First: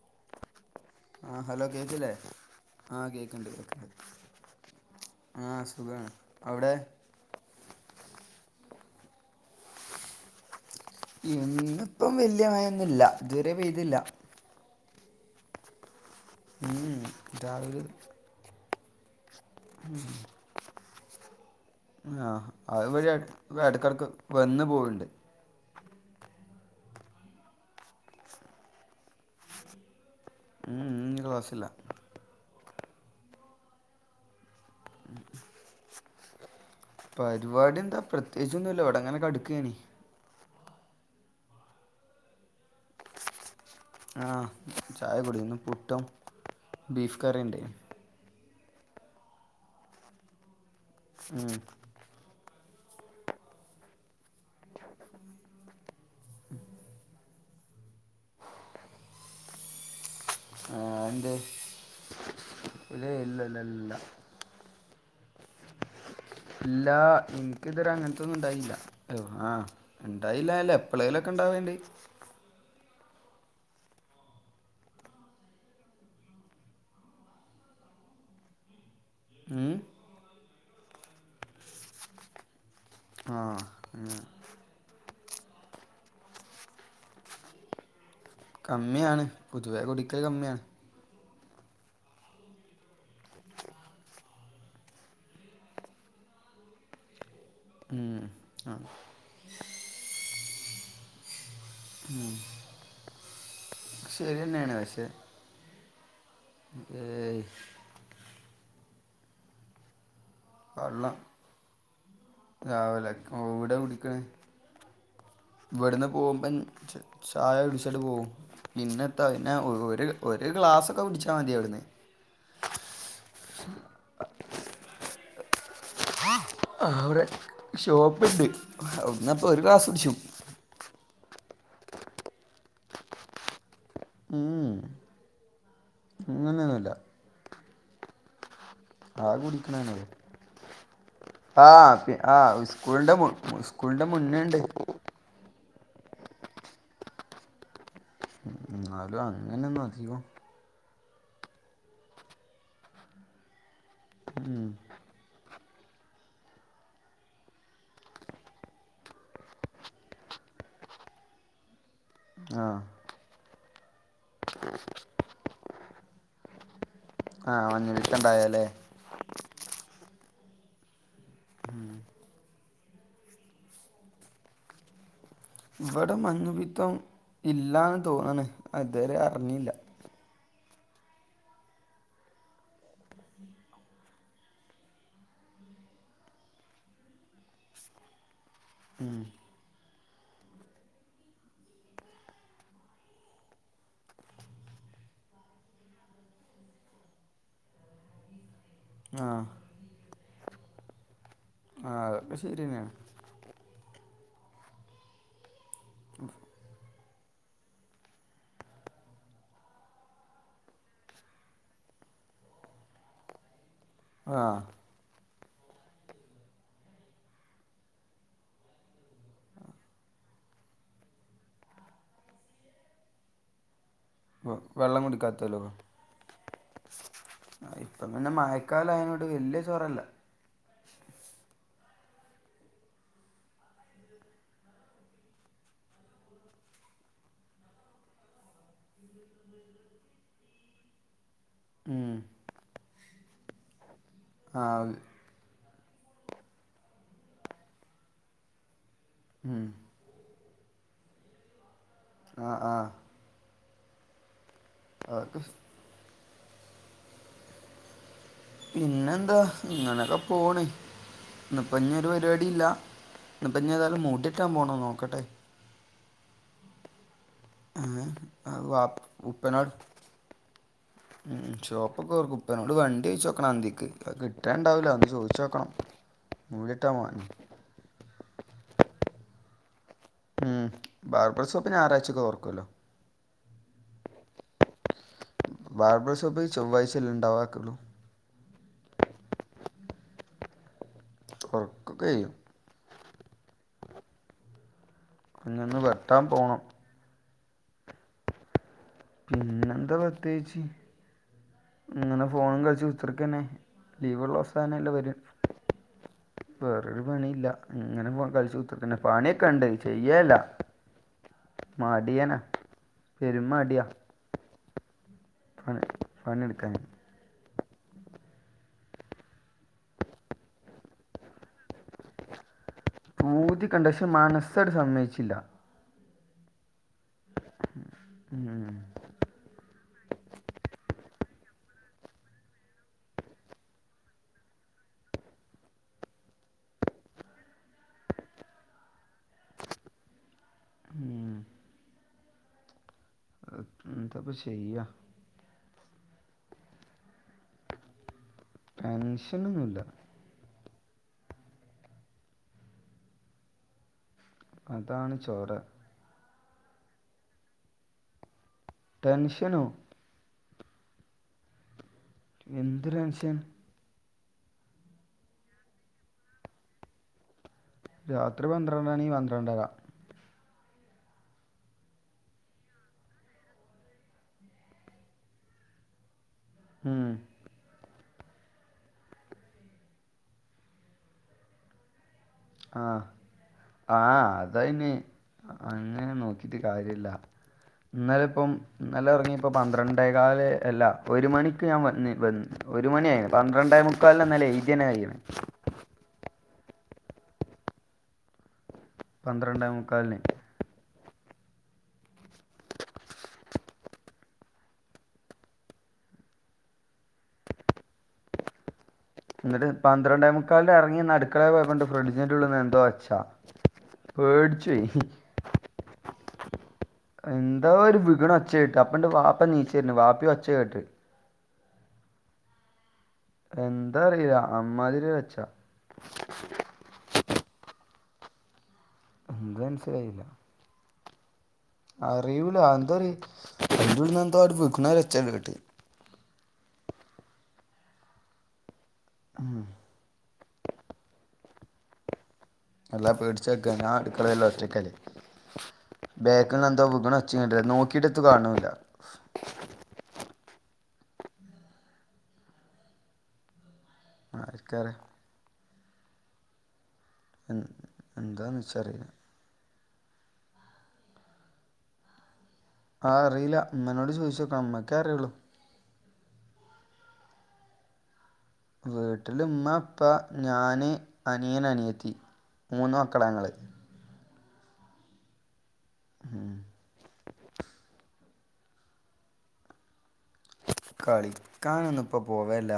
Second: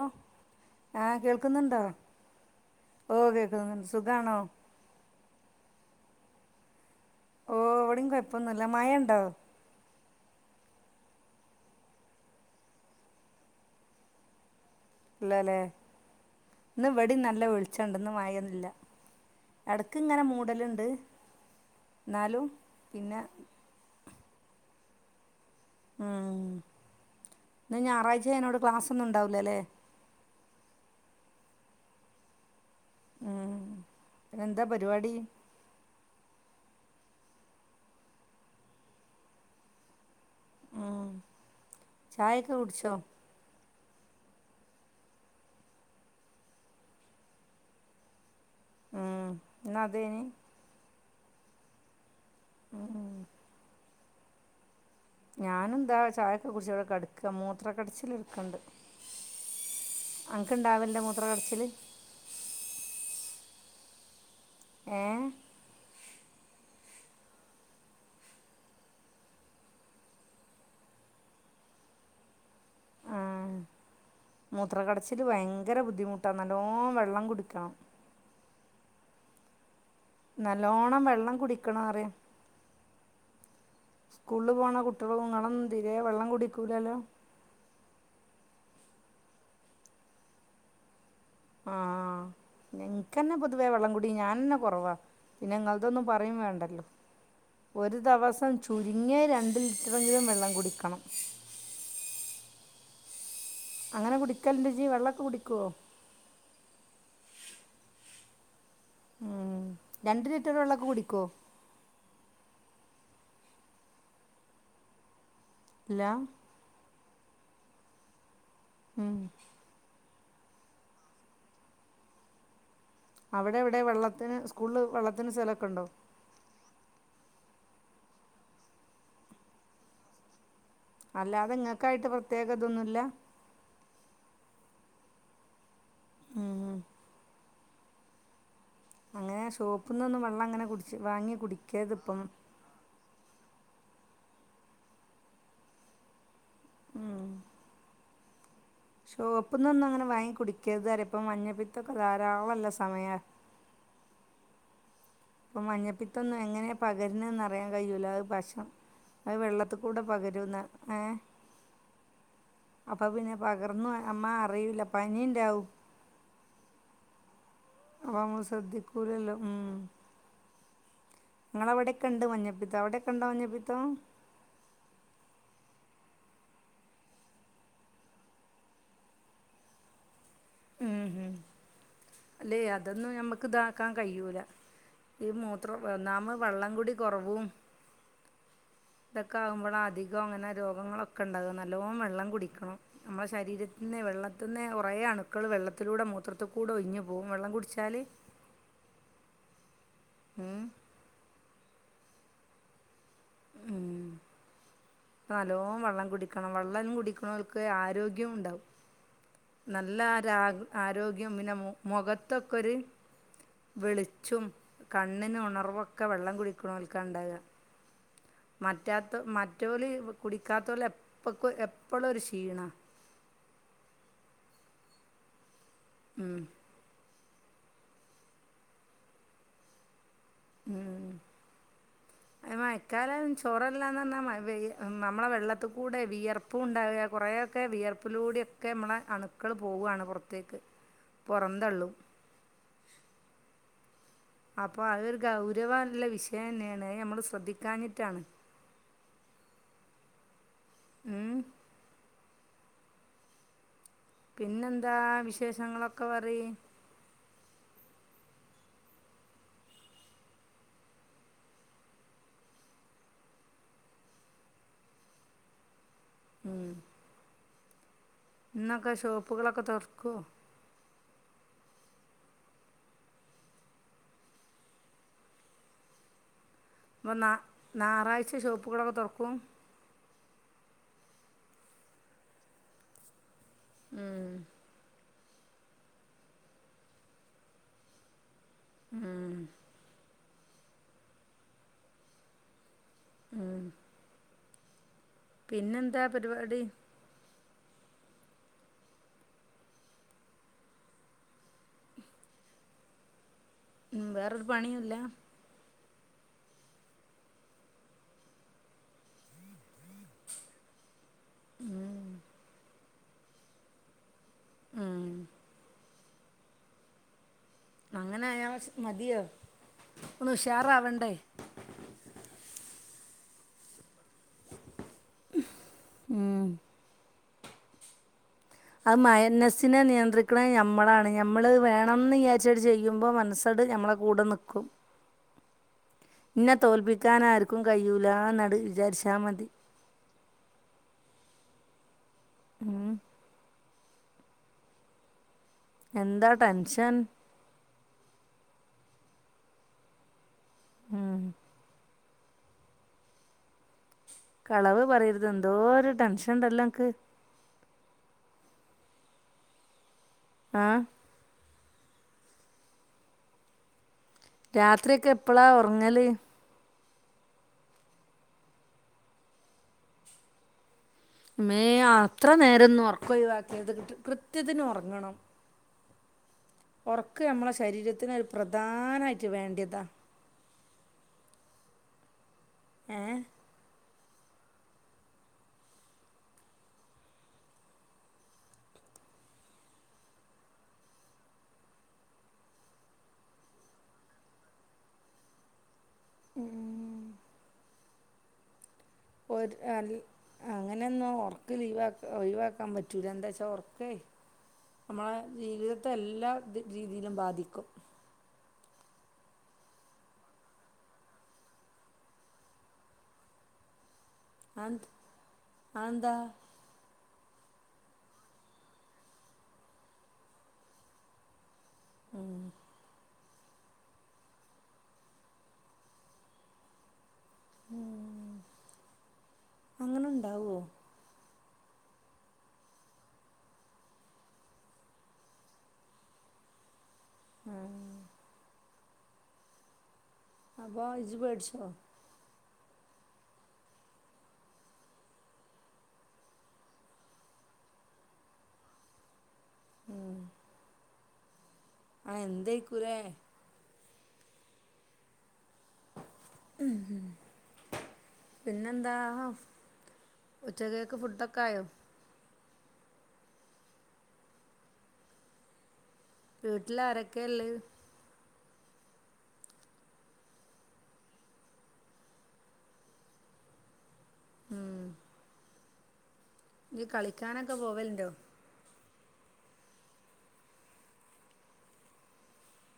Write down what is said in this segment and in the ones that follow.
Hello ആഹ് ആ hello കേൾക്കുന്നുണ്ടോ? കേക്കില്ലേ ഓഹ് കേൾക്കുന്നുണ്ട്. സുഖാണോ? ആഹ് സുഖാണ്. അവിടെ? ഓഹ് ഇവടിം കൊഴപ്പൊന്നുല്ല. മഴ ണ്ടോ? ഇന്ന് ഇപ്പം വല്യ മയൊന്നുല്ല ഇതുവരെ പെയ്തില്ല ഇല്ലല്ലേ. ഇന്ന് ഉം ഇവടിം നല്ല രാവിലെ വെളിച്ചണ്ട് ഇന്ന് മയൊന്നില്ല. എടക്ക്‌ ഇങ്ങനെ മൂടല്ണ്ട്. ആഹ് അത് വെടിം എട് എടക്കെടക്ക് വന്ന് പോയിണ്ട്. ആഹ്. ഇന്ന് ഞായറാഴ്ച ആയെനോട് ക്ലാസ് ഒന്നും ഉണ്ടാവില്ലല്ലേ? ഉംമ് മ്മ് ഇഞ് ക്ലാസ്സില്ല. ഉം പിന്നെ എന്താ പരിപാടി? പരിപാടി എന്താ പ്രത്യേകിച്ചൊന്നുല്ല. ഇവടെ ഇങ്ങനെ കെടക്കേനി. ഉം. ചായക്കെ കുടിച്ചോ? ആഹ്. ചായക്കെ കുടിച്. ഇന്ന് പുട്ടും ബീഫ് കറീം ഇണ്ട്. ഉം ഇന്ന് അതേനി? ഉം ഉം ഉം ഞാന് ന്താ ചായൊക്കെ കുടിച്ച് ഇവടെ കെടക്കാ. മൂത്ര കടിച്ചില് ഇട്ക്ണ്ട്. അൻക്ക് ഇണ്ടാവൽണ്ടോ മൂത്ര കടച്ചില്? ലേ ഇല്ല ല്ല ല്ല. ഏഹ്? ഇല്ലാ. ഇൻക്ക്തരെ അങ്ങൻത്തൊന്നും ഇണ്ടായില്ല. ആഹ് ഇണ്ടായില്ല അല്ല എപ്പളേലൊക്കെ ഇണ്ടാവൽ ണ്ട്. മൂത്ര കടച്ചില് ഭയങ്കര ബുദ്ധിമുട്ടാ നല്ലോം വെള്ളം കുടിക്കണം. ഊം? നല്ലോണ്ണം വെള്ളം കുടിക്കണാറ്യ. ആഹ് സ്കൂളിൽ പോണ കുട്ടിയേൾ ങ്ങളൊന്നും തീരേ വെള്ളം കുടിക്കൂലല്ലോ. കമ്മിയാണ്. പൊതുവെ കുടിക്കൽ കമ്മിയാണ്. ആഹ് ആഹ്. ഇൻക്കെന്നെ പൊതുവേ വെള്ളംകുടി ഞാനന്നെ കുറവാ. പിന്നെ ഇങ്ങൾതൊന്നും പറ്യും വേണ്ടല്ലോ. ഒരു ഉം ദിവസം ആ ചുരുങ്ങിയെ രണ്ട് ലിറ്ററെങ്കിലും വെള്ളം കുടിക്കണം. [inaudible] അങ്ങനെ ശരി കുടിക്കൽൻ്റൊ തന്നെയാണ് ഇജ്ജി പക്ഷേ വെള്ളൊക്കെ കുടിക്കോ? ഏയ് ഉം. രണ്ട് ലിറ്റർ വെള്ളൊക്കെ വെള്ളം കുടിക്കോ? രാവിലെ. എവ്ടെ കുടിക്കണ്. ഇല്ല ഇവിടുന്ന് പോകുമ്പം ചായ കുടിച്ചിട്ട് പോകും ഉം പിന്നെത്ത പിന്നെ ഒരു ഒരു ഗ്ലാസ്സൊക്കെ കുടിച്ചാൽ മതിവിടുന്ന് അവിടെ എവിടെ വെള്ളത്തിന് സ്കൂളിൽ വെള്ളത്തിന് സ്ഥലൊക്കെണ്ടോ ആഹ ആ അവിടെ ഷോപ്പിണ്ട് അവിടിന്നിപ്പ ഒരു ഗ്ലാസ് കൂടിച്ചു അല്ലാതെ ഇങ്ങക്കായിട്ട് പ്രത്യേക ഇതൊന്നുല്ല ഉം ഉം അങ്ങനെന്നുല്ല അത് അങ്ങനെ ഷോപ്പിൽ കുടിക്കണാണ് നിന്നൊന്നും വെള്ളം അങ്ങനെ കുടിച്ച് വാങ്ങി ആ കുടിക്കരുത് ഇപ്പം ആ സ്കൂളിന്റെ സ്കൂളിന്റെ മുന്നേണ്ട് ഉം എന്നാലും അങ്ങനെയൊന്നും ഷോപ്പിന്നൊന്നും അങ്ങനെ അധികം വാങ്ങി കുടിക്കരുത്തരപ്പം മഞ്ഞപ്പിത്തൊക്കെ ധാരാളല്ല സമയാ ഉം അപ്പം മഞ്ഞപ്പിത്തൊന്നും എങ്ങനെയാണ് പകരുന്നറിയാൻ കഴ്യോല പക്ഷം അത് വെള്ളത്തിൽ കൂടെ പകരുന്ന ഏഹ് ആഹ് അപ്പ പിന്നെ പകർന്നു നമ്മ അറിയൂല്ല പനിണ്ടാവും ആഹ് അപ്പ നമ്മള് ശ്രദ്ധിക്കൂലല്ലോ ഉം നിങ്ങളവിടെക്ക്ണ്ട് മഞ്ഞപ്പിത്തം അവിടക്കെണ്ടോ മഞ്ഞപ്പിത്തോം ഇവിടെ മഞ്ഞപ്പിത്തം ഇല്ലാന്ന് തോന്നണ് അതുവരെ അറിഞ്ഞില്ല ഉം ഉം അല്ലെ അതൊന്നും ഞമ്മക്ക് ഇതാക്കാൻ കഴിയൂല ഈ മൂത്രം ഒന്നാമ വെള്ളംകൂടി കുറവും ഇതൊക്കെ ആകുമ്പോഴ അധികം അങ്ങനെ രോഗങ്ങളൊക്കെ ഇണ്ടാവുക നല്ലോണം വെള്ളം കുടിക്കണം നമ്മടെ ശരീരത്തിന്ന് വെള്ളത്തിന്ന് കുറയാണ് ക്കൾ വെള്ളത്തിലൂടെ മൂത്രത്തിൽ കൂടെ ഒഴിഞ്ഞ് പോവും വെള്ളം കുടിച്ചാല് ആഹ് ഉം ആ അതൊക്കെ ശരിന്നെയാണ് ഉം നല്ലോം വെള്ളം കുടിക്കണം വെള്ളം കുടിക്കണോൽക്ക് ആരോഗ്യവുംണ്ടാവും നല്ലരാ ആരോഗ്യം പിന്നെ മുഖത്തൊക്കൊരു ആ വെളിച്ചും കണ്ണിനുണർവൊക്കെ വെള്ളം കുടിക്കുന്നോൽക്കാ ഇണ്ടാവ മറ്റാത്ത മറ്റൊല് കുടിക്കാതോല്‌ എപ്പക് എപ്പളോരു ക്ഷീണ ആഹ് വ വെള്ളം കുടിക്കാത്തൊലോ ഉം ഇപ്പ പിന്നെ മയക്കലായൊണ്ട് വല്യചോറല്ല്യ ഉം എ മയക്കാലം ചോറല്ലാന്ന്റഞ്ഞാ മയപെയ് നമ്മള വെള്ളത്തികൂടെ വിയർപ്പും ഉണ്ടാവുല കുറെയൊക്കെ വിയർ പ്പിലൂടെക്കെ നമ്മളെ അണുക്കൾ പോവാണ് പൊറത്തേക്ക് പൊറന്തള്ളും ഉം ആ അപ്പോ അതൊരു ഗൗരവള്ള വിഷയന്നെയാണ് അയ് നമ്മള് ശ്രദ്ധിക്കാഞ്ഞിട്ടാണ് ഉം ഉം ആഹ് ആഹ് അതൊക്കെ പിന്നെന്താവിശേഷങ്ങളൊക്കെ പറിയി പിന്നെന്താ ഇങ്ങനൊക്കെ പോണ് ഇന്നിപ്പ ഇനിയൊരു പരിപാടില്ല ഇപ്പ ഞേതായാലും മൂട്ടിട്ടാൻ പോണം നോക്കട്ടെ ഉം ആഹ് ഇന്നൊക്കെ ഷോപ്പുകളൊക്കെ തോർക്കോ ഉം ഷോപ്പോക്കെ തോർക്കും ഇപ്പനോട് വണ്ടി ഓയിച്ചോക്കണം അന്തിക്ക് അയികിട്ടാണ്ടാവില ഒന്ന് ചോയിച്ചോക്കണം [unintelligible] വന്നാ നാറാഴ്ച ഷോപ്പുകളൊക്കെതൊറക്കും ഉം ബാർബർഷോപ്പ് ഞാറാഴ്ചൊക്കെ തൊറക്കൊല്ലോ ഉം ബാർബർഷോപ്പ് ചൊവ്വായ്ചെല്ലെഇണ്ടാവാക്ള്ളു ഉം ഓർക്കൊകെയും ആഹ് ഇഞ്ഞൊന്ന് പരിപാടി വെട്ടാൻപോണം പിന്നെന്താ പ്രത്യേകിച്ച് ഇങ്ങനെഫോണുംകളിച്ചു കുത്തിർക്കന്നെ ഉം വേറൊരു ലീവ്ള്ളസം പണിയുല്ല ങ്ങനല്ലേവെര വേറൊരു പണിയില്ല ഇങ്ങനെ ഫോൺകളിച് ത് പിന്നെ പണിയൊക്കെണ്ട് ചെയ്യല്ല മാടിയനാ പെരുമ്മടിയാ ഉം ആഹ് പണിട്ക്കാന് അങ്ങനെയാമതിയോ ഒന്നുഷാറാവണ്ടേ പൂതിയൊകണ്ട്പഷേ മനസാണ്ട് സമ്മയിച്ചില്ല ഉം ഉം മയന്നെസിനെനിയന്ത്രിക്ക്ണത് നമ്മളാണ്നമ്മൾ വേണംന്നിയാച്ച ചെയ്യുമ്പോ മനസ്സാണ്ട്നമ്മള കൂടെ നിക്കും ഇന്നെ തോൽപ്പിക്കാനാർക്കും കയൂലനാണ്ട് വിചാരിച്ചാ മതി ഉം. ഉം എന്താപ്പചെയ്യാ എന്താടെൻഷൻ ടെൻഷനൊന്നുമല്ല ഉം കളവ് അതാണ് പറയരുത് ചോര എന്തോ ഒരു ടെൻഷൻ ഉണ്ടല്ലോ അനക്ക് ടെൻഷനോ ആ എന്ത് ടെൻഷൻ രാത്രിയൊക്കെ എപ്പോഴാ ഉറങ്ങല് രാത്രി പന്ത്രണ്ടണ്ടണി പന്ത്രണ്ടര മേ അത്ര നേരന്ന് ഉറക്കൊയവാക്കര്ത് കൃത്യത്തിന് ഉറങ്ങണം ഉം. ഉറക്ക് നമ്മള ശരീരത്തിന് ഒരു പ്രധാനായിട്ട് വേണ്ടിയതാ ഏ ആഹ ആഹ അതയ്ന് അങ്ങനെ നോക്കിട്ട് കാര്യല്ല ഇന്നല ഇപ്പം ഇന്നലെ ഉറങ്ങി പ്പോ പന്ത്രണ്ടേകാല അല്ല ഒരു മണിക്ക് ഞാൻ വന്ന് വന്നി ഒരു മണി ആയി പന്ത്രണ്ടേ മുക്കാല്ലന്നല്ലെ എയ്തിന്നെ കയ്ണ് ഉം ഒരു പന്ത്രണ്ടേ രാല് മുക്കാലിന് അങ്ങനൊന്നും ഉറക്ക ലീവാ ഒയിവാക്കാൻ പറ്റൂല എന്താ ച്ചാ ഉറക്കേ നമ്മളെ ജീവിതത്തെ എല്ലാ രീതിയിലും ബാധിക്കും എന്നിട്ട് പന്ത്രണ്ടേമുക്കാലിന് ഇറങ്ങി അടുക്കളെ പോയൊണ്ട് ഫ്രിഡ്ജിന്റെ ഉള്ള്ന്ന് എന്തോ ഒച്ഛാ പേടിച്ചോയി ആക്ന്താ എന്താ ഒരു വീകണ ഒച്ച കേട്ട് അപ്പണ്ട് വാപ്പ നീച്ചര്ണ് വാപ്പിയൊച്ച കേട്ട് ഉം എന്താറിയില അമ്മാതിരി ഒച്ചാ [unintelligible] അങ്ങനെ കഴിയൂല്ല ഉണ്ടാവോ ആറിയൂല എന്തോര് ഇതിൽന്ന് എന്തോ ഒര് സിഗ്നൽ ഒച്ചയങ്ങ് കേട്ട് ഉം ഉം അപ്പോ ഇജ് പേടിച്ചോ? എല്ലാ പേടിച്ചാക്കാ ഞാൻ അടുക്കളേല് ഒറ്റക്കല്ലേ ബേക്ക എന്തോ വച്ചണ്ട നോക്കിട്ടത്ത് കാണില്ല ആഹ് എന്തായിക്കൂലേ ആരിക്കറിയാ ഉം ഉം എന്താന്ന് പിന്നെന്താ വെച്ചറിയില്ല ഉച്ചക്കേക്ക് ഫുഡൊക്കെ ആയോ? ആഹ് അറിയില്ല ഉമ്മനോട് ചോദിച്ചോക്കണം ഉമ്മക്കേ അറിയുള്ളൂ വീട്ടില് ആരൊക്കെയാള്ളേ? വീട്ടില് ഉമ്മ ഉപ്പാ ഞാന് അനിയൻ അനിയെത്തി മൂന്നു മക്കളാ ഞങ്ങള് ഉം ഉം [unintelligible] കളിക്കാനൊക്കെ പോവലുണ്ടോ? കളിക്കാനൊന്നും ഇപ്പോ പോവലില്ല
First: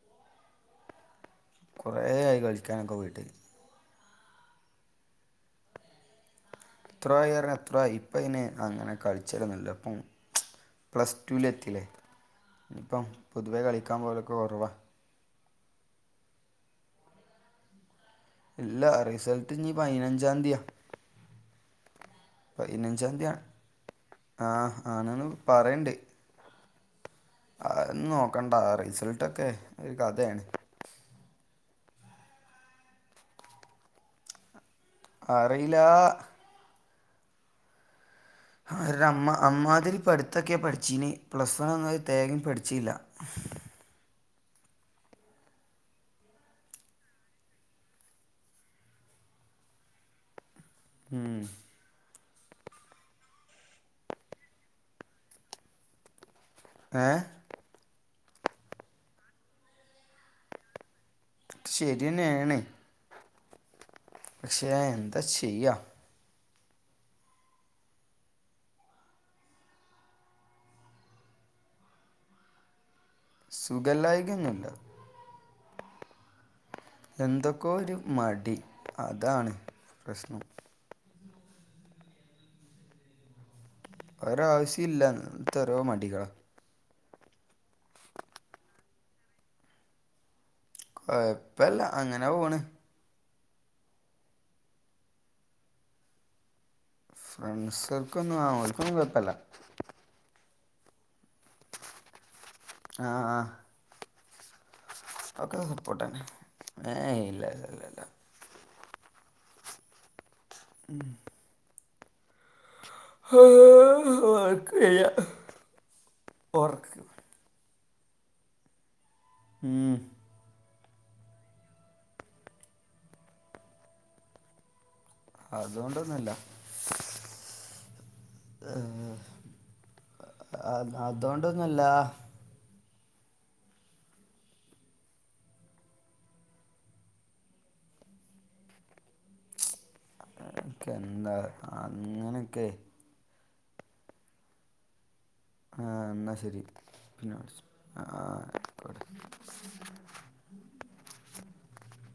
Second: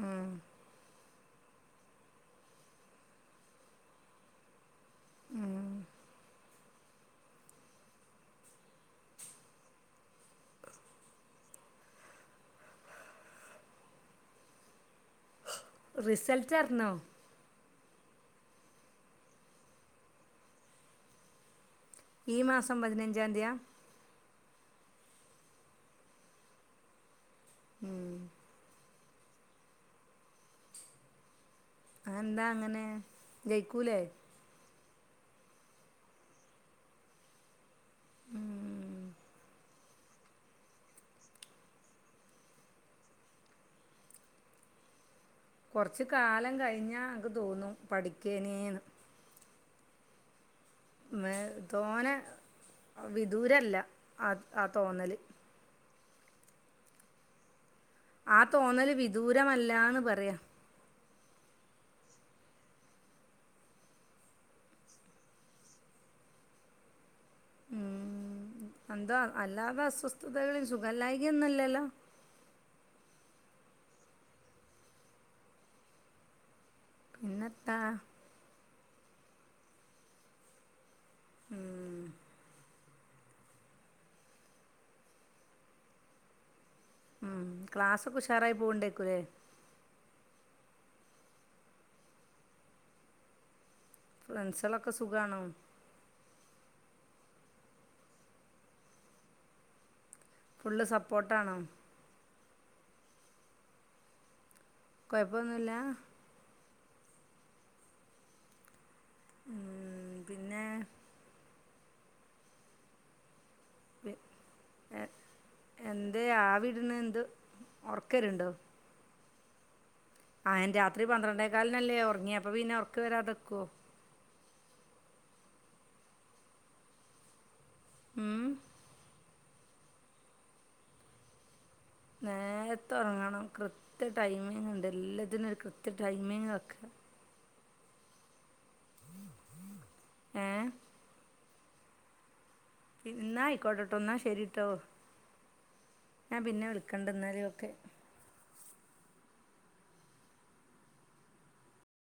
ഉം കൊറേയായി കളിക്കാനൊക്കെ പോയിട്ട് എത്രയോ ആയി പറഞ്ഞാ എത്രോ ആയി ഇപ്പ അയിന് അങ്ങനെ കളിച്ചലൊന്നൂല്ല ഇപ്പം പ്ലസ്ടൂലെത്തില്ലേ ഇനിപ്പം പൊതുവേ കളിക്കാൻ പോവലൊക്കെ കൊറവാ റിസൾട്ട് ആറിഞ്ഞോ ഇല്ല റിസൾട്ട് ഇഞ്ഞി പയിനഞ്ചാതീയാ ഈ മാസം പതിനഞ്ചാം പയിനഞ്ചാംതിയാണ് തീയതി ആഹ് ആണ്ന്ന് പറയ്ണ്ട് അതൊന്നും നോക്കണ്ട റിസൾട്ടൊക്കെ ഒരു കഥയാണ് അത് എന്താ അങ്ങനെ ജയിക്കൂലേ? അറീയിലാ ആരുടെ അമ്മ അമ്മാതിരി പഠിത്തൊക്കെയാ പഠിച്ചീനി പ്ലസ് വണ്ണ്ന്ന് ഒരു തേങ്ങേ പഠിച്ചീല്ല കൊറച്ച് കാലം കഴിഞ്ഞാ അനക്ക് തോന്നും പഠിക്കേനീന്ന് മേ- ഉം തോനെ അ വിദൂരല്ല അത് ആ തോന്നല് ഏഹ് ആ തോന്നല് വിദൂരമല്ലാന്ന് പറയാ ശരിയെന്നെയാണ് പക്ഷെ എന്താ ചെയ്യാ ഉം എന്താ അല്ലാതെ അസ്വസ്ഥതകളിൽ സുഖല്ലായ്ക ഒന്നും അല്ലല്ലോ സുഖല്ലായ്ക ഒന്നുല്ല എന്തൊക്കോ പിന്നെത്താ ഒരു മടി അതാണ് പ്രശ്നം ഉം ഒരാവശ്യോ ഇല്ല അങ്ങനത്തെ ഓരോ മടികളാ ഉം ക്ലാസ്സൊക്കെ ഉഷാറായി പോണ്ടായിരിക്കൂല്ലേ കൊഴപ്പല്ല അങ്ങനെ പോണ് ഫ്രണ്ട്സുകളൊക്കെ സുഖാണോ? ഫ്രണ്ട്സ്കൾക്കൊന്നും ആഹ് ഓൽക്കൊന്നും കൊഴപ്പല്ല ഫുള്ള് സപ്പോട്ടാണോ? ആഹ് ആഹ് [unintelligible] കുഴപ്പമൊന്നുമില്ല സപ്പോട്ടാണ് ഏയ് ഇല്ല ഇല്ല ഇല്ല ഉം പിന്നെ [unintelligible] ഒർക്ക് വെരാ ഓർക് ഓർക്കെര്ണ്ടാെ ഏഹ് ആഹ് അയിൻ രാത്രി പന്ത്രെണ്ടേ കാൽനല്ലേ ഒർങ്ങ്യെ അപ്പ പിന്നെ ഒർക്ക് വരാതെക്കോ അതുകൊണ്ടൊന്നാെല്ലാ ഏഹ് അത് അതോണ്ടൊന്നാെല്ലാ നേര്ത്തെ ഒർങ്ങെണം കൃത്യ ടൈമിംഗ്ണ്ട് എല്ലത്തിനും ഒരു കൃത്യ ടൈമിംഗ് വെക്കാ ഏ ക്ക് എന്താറ്യോ അങ്ങെനെക്കെ ഇന്നാ ആയിക്കോട്ടെട്ടോ ഇന്നാ ശരി ട്ടോ ആ ഞാൻ പിന്നെ വിളിക്കണ്ട് ഇന്നാല് ഒക്കെ ആഹ് അയ്ക്കോട്ടെ